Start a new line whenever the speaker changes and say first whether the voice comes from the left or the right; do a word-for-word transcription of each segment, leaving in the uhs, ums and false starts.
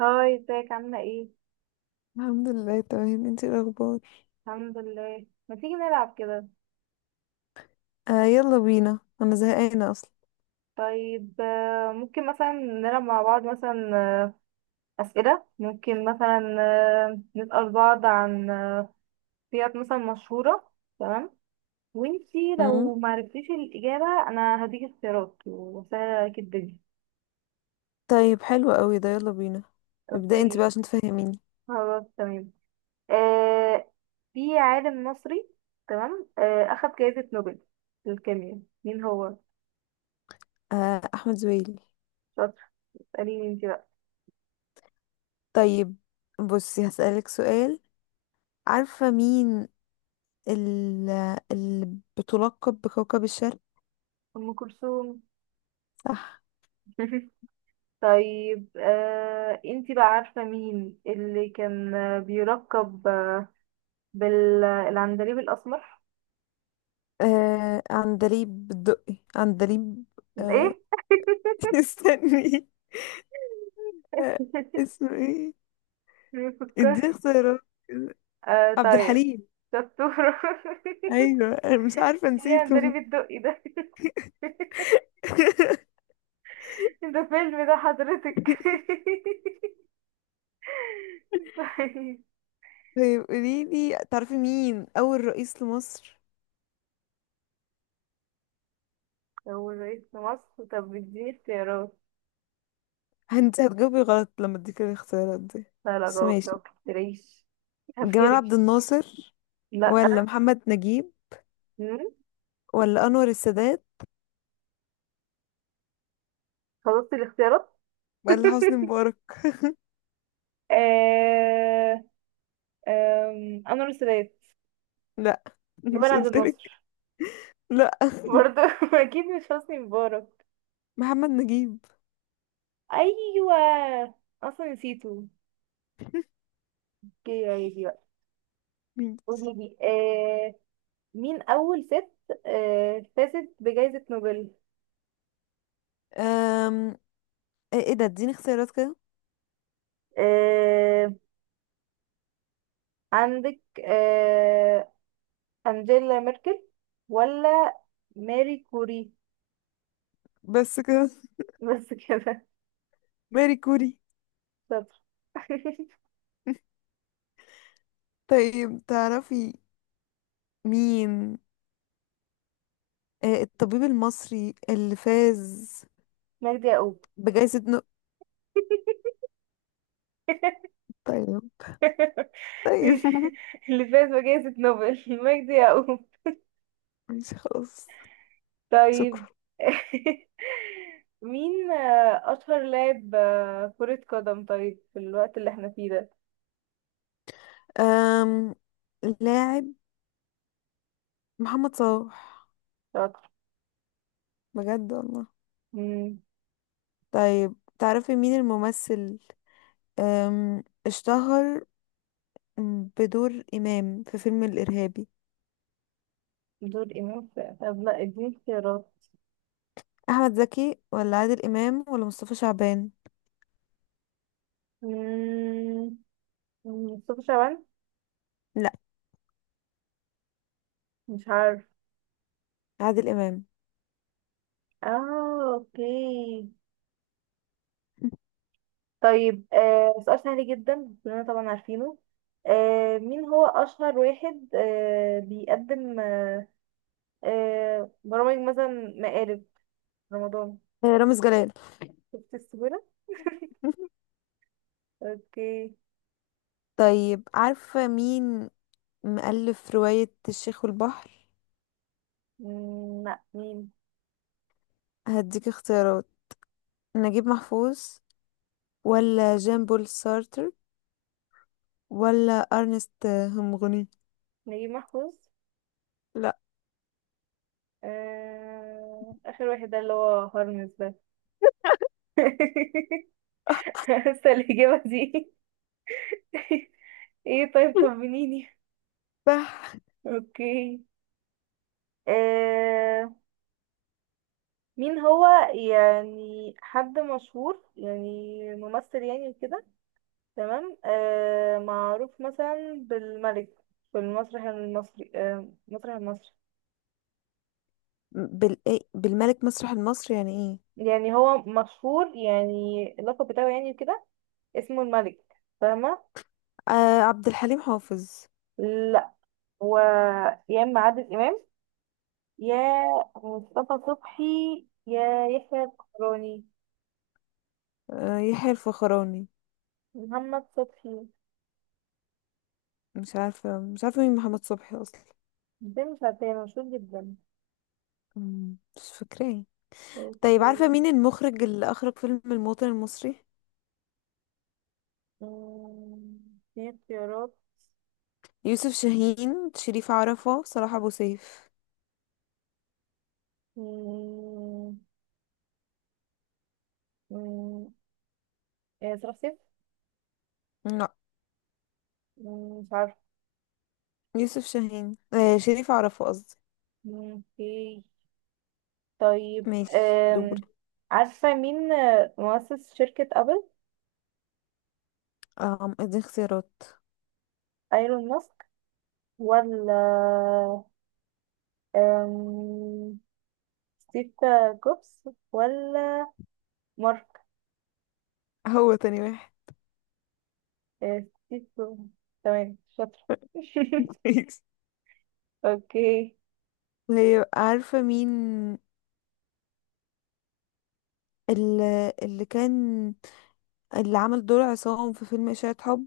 right: هاي، ازيك عاملة ايه؟
left: الحمد لله، تمام. انتي ايه الاخبار؟
right: الحمد لله. ما تيجي نلعب كده؟
left: آه، يلا بينا، انا زهقانه اصلا.
right: طيب، آه، ممكن مثلا نلعب مع بعض، مثلا آه، أسئلة، ممكن مثلا آه، نسأل بعض عن آه، سيارات مثلا مشهورة. تمام. وانتي
left: امم
right: لو معرفتيش الإجابة أنا هديك اختيارات، وسهلة عليكي الدنيا.
left: طيب حلو قوي ده، يلا بينا. ابدأي انت بقى
right: اوكي.
left: عشان تفهميني.
right: خلاص، تمام. آه في عالم مصري، تمام، آه أخد جائزة نوبل للكيمياء، مين هو؟
left: آه، احمد زويل.
right: شاطر. اسأليني انتي بقى.
left: طيب بصي هسألك سؤال. عارفه مين ال- اللي بتلقب بكوكب الشرق؟
right: أم كلثوم.
left: صح.
right: طيب، آه انتي بقى عارفة مين اللي كان آه، بيركب آه، بالعندليب الأسمر؟
left: آه، عندليب الدقي، عندليب. آه.
right: ايه؟
left: استني. آه. اسمه ايه؟
right: بيفكر.
left: اديه اختيارات.
right: آه
left: عبد
right: طيب.
left: الحليم.
right: دكتور.
left: ايوه انا مش عارفه،
right: ايه
left: نسيته.
right: عندليب الدقي ده؟ ده فيلم ده حضرتك. طيب.
left: طيب قوليلي، تعرفي مين أول رئيس لمصر؟
right: هو رئيس مصر. طب اديني اختيارات.
left: انت هتجاوبي غلط لما اديك الاختيارات دي،
right: لا، لا،
left: بس
right: جاوب لو
left: ماشي.
right: مكتريش.
left: جمال عبد
right: هبهرك.
left: الناصر،
right: لا.
left: ولا محمد نجيب،
right: مم.
left: ولا أنور السادات،
right: خلصت الاختيارات.
left: ولا حسني مبارك.
right: آه... أم، انور السادات.
left: لا،
right: جمال
left: مش
right: عبد
left: قلتلك؟
right: الناصر.
left: لا.
right: برضه اكيد مش حسني مبارك.
left: محمد نجيب.
right: ايوه. اصلا نسيته. اوكي، عادي بقى.
left: مين؟
right: قولي لي، آه مين اول ست آه فازت بجائزة نوبل؟
left: أم... ايه، إيه ده؟ اديني اختيارات كده.
right: آه عندك آه انجيلا ميركل ولا ماري كوري.
left: بس كده.
right: بس كده.
left: ماري كوري.
right: شاطر.
left: طيب تعرفي مين آه، الطبيب المصري اللي فاز
right: مجدي يعقوب.
left: بجائزة نو طيب. طيب
right: اللي فاز بجائزة نوبل مجدي يعقوب.
left: ماشي خلاص. شكرا.
right: طيب. مين آه، أشهر لاعب آه، كرة قدم، طيب، في الوقت اللي احنا فيه ده؟
left: أم... لاعب. محمد صلاح.
right: شاطر.
left: بجد والله.
right: مم،
left: طيب تعرفي مين الممثل أم... اشتهر بدور إمام في فيلم الإرهابي؟
right: دول إمام في- طب لا، اديني اختيارات.
left: أحمد زكي ولا عادل إمام ولا مصطفى شعبان؟
right: مم، مصطفى شعبان.
left: لا.
right: مش عارف.
left: عادل إمام.
right: اه، اوكي. طيب، آه سؤال سهل جدا، كلنا طبعا عارفينه. آه مين هو أشهر واحد آه بيقدم آه آه برامج مثلا، مقالب، رمضان؟
left: آه، رامز جلال.
right: شفت السهولة؟ اوكي.
left: طيب عارفة مين مؤلف رواية الشيخ والبحر؟
right: مم، لا، مين؟
left: هديك اختيارات. نجيب محفوظ، ولا جان بول سارتر، ولا ارنست همغني.
right: نجيب محفوظ.
left: لا.
right: آه... آخر واحد ده اللي هو هرمز ده. لسه الإجابة دي. ايه، طيب، طمنيني.
left: صح.
right: اوكي. آه... مين هو، يعني حد مشهور يعني ممثل يعني وكده، تمام، آه... معروف مثلا بالملك في المسرح المصري، آه... المسرح المصري
left: بال... إيه؟ بالملك مسرح المصري يعني ايه؟
right: يعني هو مشهور، يعني اللقب بتاعه يعني كده، اسمه الملك، فاهمة؟
left: آه، عبد الحليم حافظ.
right: لا. هو يا اما عادل امام، يا مصطفى صبحي، يا يحيى الفخراني،
left: آه، يحيى الفخراني.
right: محمد صبحي.
left: مش عارفه، مش عارفه مين محمد صبحي اصلا.
right: ده مش عارفاه، مشهور جدا.
left: مم، مش فاكراه. طيب
right: اوكي.
left: عارفه مين المخرج اللي اخرج فيلم الموطن المصري؟
right: أمم، في اختيارات؟
left: يوسف شاهين، شريف عرفة، صلاح ابو سيف.
right: أمم، أمم، آه، صلاح سيف.
left: لا.
right: أمم، مش عارفه.
left: يوسف شاهين، آه شريف عرفة قصدي.
right: أمم، اوكي. طيب.
left: ماشي، دوري.
right: أم. عارفة مين آه، مؤسس شركة أبل؟
left: اه، اديني اختيارات.
right: ايلون ماسك، ولا ستيف كوبس، ولا مارك.
left: هو تاني واحد.
right: آه، ستيف كوبس. تمام، شاطرة.
left: ماشي.
right: اوكي.
left: طيب عارفه مين اللي, اللي كان اللي عمل دور عصام في فيلم إشاعة حب؟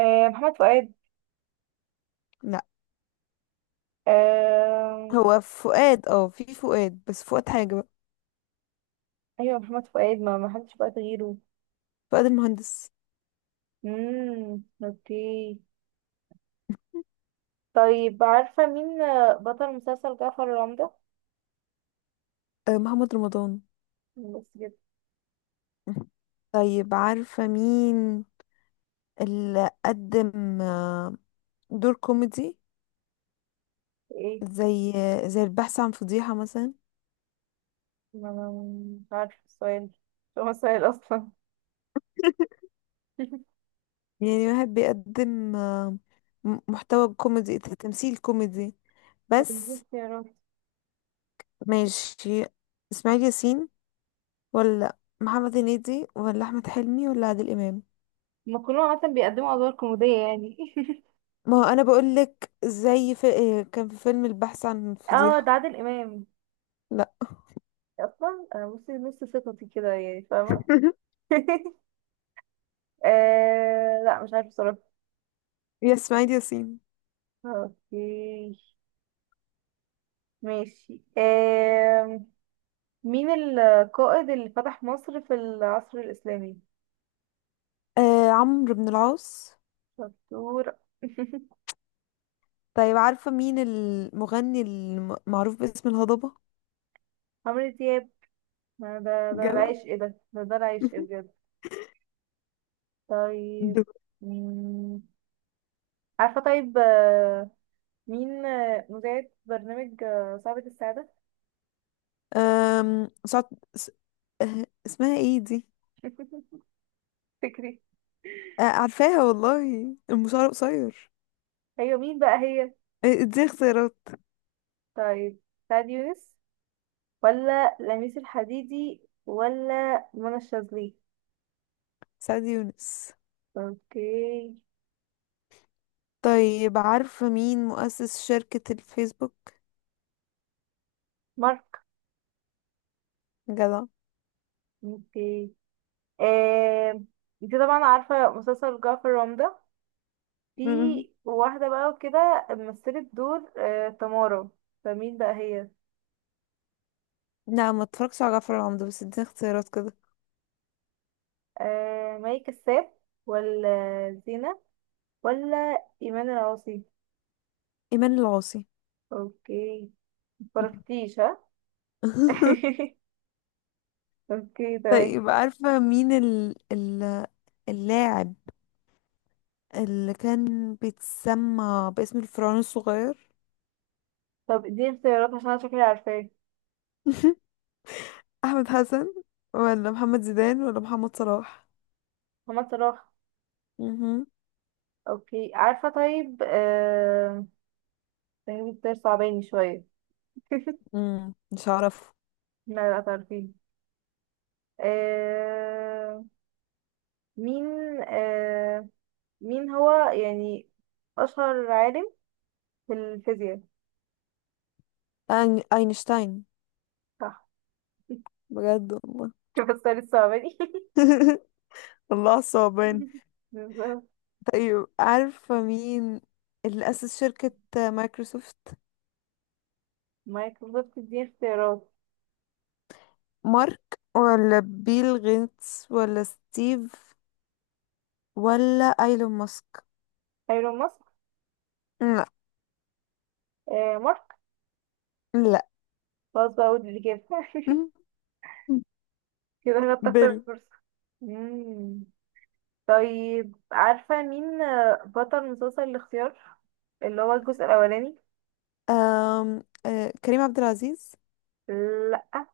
right: آه، محمد فؤاد.
left: لا.
right: آه،
left: هو فؤاد، اه في فؤاد، بس فؤاد حاجة بقى.
right: ايوه محمد فؤاد، ما ما حدش بقى غيره.
left: فؤاد المهندس.
right: امم اوكي. طيب، عارفة مين آه، بطل مسلسل جعفر العمدة؟
left: آه، محمد رمضان.
right: بس كده.
left: طيب عارفة مين اللي قدم آه، دور كوميدي؟
right: ايه؟
left: زي زي البحث عن فضيحة مثلا.
right: ما ما- مش عارفة السؤال، مش هو السؤال اصلا.
left: يعني واحد بيقدم آه، م- محتوى كوميدي، ت- تمثيل كوميدي
right: ما
left: بس.
right: اختيارات.
left: ماشي. اسماعيل ياسين، ولا محمد هنيدي، ولا احمد حلمي، ولا عادل امام.
right: ما كلهم عادة بيقدموا ادوار كوميدية يعني.
left: ما هو انا بقول لك زي في... إيه، كان في فيلم البحث عن
right: اه ده
left: فضيحة.
right: عادل امام.
left: لا.
right: اصلا انا بصي نص ثقتي كده يعني، فاهمه؟ آه لا، مش عارفه بصراحه.
left: يا اسماعيل ياسين.
right: اوكي، ماشي، آه مين القائد اللي فتح مصر في العصر الاسلامي؟
left: آه، عمرو بن العاص.
right: شطور.
left: طيب عارفة مين المغني المعروف باسم الهضبة؟
right: عمرو دياب. ده ده ده
left: جدع.
right: العشق، إيه ده ده ده العشق بجد. طيب.
left: دو-
right: مم. عارفه، طيب، آه، مين آه، مذيعة برنامج آه، صعبة السعادة؟
left: أم... سعد... س... آه، اسمها ايه دي؟
right: فكري.
left: آه، عارفاها والله، المشوار قصير.
right: ايوه، مين بقى هي؟
left: آه، دي اختيارات.
right: طيب، سعد يونس، ولا لميس الحديدي، ولا منى الشاذلي.
left: سعد يونس.
right: اوكي.
left: طيب عارفة مين مؤسس شركة الفيسبوك؟
right: مارك.
left: جدع.
right: اوكي. آه، انت طبعا عارفة مسلسل جعفر العمدة؟ في
left: مم.
right: واحدة بقى وكده مثلت دور آه، تمارا، فمين بقى هي؟
left: لا، ما اتفرجتش على جعفر العمدة، بس اديني اختيارات كده.
right: آه، مي كساب، ولا زينة، ولا إيمان العاصي.
left: ايمان العاصي.
right: اوكي. مفرقتيش ها؟ اوكي، تمام.
left: طيب عارفة مين ال... ال... اللاعب اللي كان بيتسمى باسم الفرعون الصغير؟
right: طب اديني اختيارات عشان انا شكلي عارفاه.
left: احمد حسن، ولا محمد زيدان، ولا محمد صلاح.
right: محمد صلاح.
left: مهم.
right: اوكي، عارفة. طيب، آه... تجربة ده صعباني شوية.
left: مم. مش هعرفه.
right: لا، لا، تعرفين. آه... مين آه... مين هو يعني أشهر عالم في الفيزياء؟
left: أين- اينشتاين.
right: صح.
left: بجد والله.
right: بس الصعباني.
left: الله، صعبان.
right: بالظبط.
left: طيب عارفة مين اللي أسس شركة مايكروسوفت؟
right: مايكل. بالظبط، دي اختيارات.
left: مارك، ولا بيل غيتس، ولا ستيف، ولا ايلون ماسك.
right: ايلون ماسك.
left: لا.
right: آه... مارك.
left: لا.
right: خلاص بقى، اقول اللي كده كده هنتاخد
left: بيل.
right: فرصة. مم. طيب، عارفة مين بطل مسلسل الاختيار اللي هو الجزء الأولاني؟
left: أم... آه... كريم عبد العزيز.
right: لأ.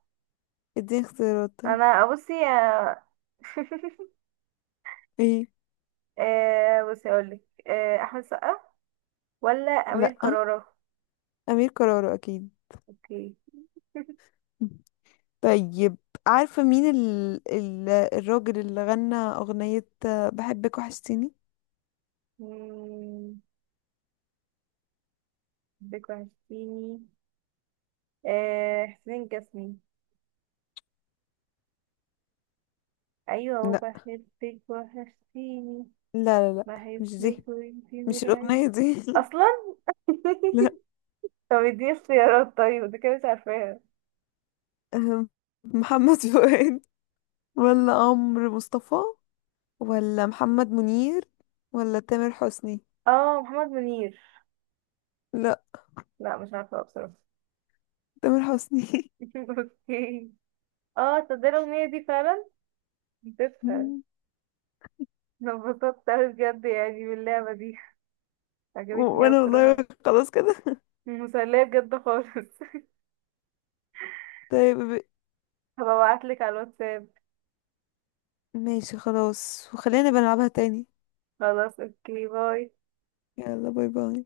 left: اديني اختيارات طيب.
right: أنا بصي آه،
left: ايه.
right: آه، بصي أقولك آه، أحمد سقا ولا أمير
left: لا.
right: كرارة؟
left: امير كرارة اكيد.
right: اوكي.
left: طيب عارفة مين ال... ال... الراجل اللي غنى اغنية آه، بحبك وحشتيني؟
right: مم، بك وحشتيني. آه، حسين الجسمي. أيوة
left: لا،
right: وبحبك وحشتيني.
left: لا، لا، لا. مش دي،
right: بحبك وانتي
left: مش
right: مرعي
left: الاغنية دي.
right: أصلا.
left: لا.
right: طب اديني اختيارات طيب، ده كده مش عارفاها.
left: أم، محمد فؤاد، ولا عمرو مصطفى، ولا محمد منير، ولا تامر حسني.
right: اه، محمد منير.
left: لا.
right: لا، مش عارفة بصراحة.
left: تامر حسني.
right: اوكي. اه، تصدق الأغنية دي فعلا نسيتها. انا انبسطت اوي بجد، يعني باللعبة دي.
left: و-
right: عجبتني اوي
left: وانا والله،
right: بصراحة.
left: خلاص كده.
right: مسلية بجد خالص.
left: طيب ب-
right: هبقى ابعتلك على الواتساب.
left: ماشي خلاص، وخلينا بنلعبها تاني.
right: خلاص، اوكي، باي.
left: يلا، باي باي.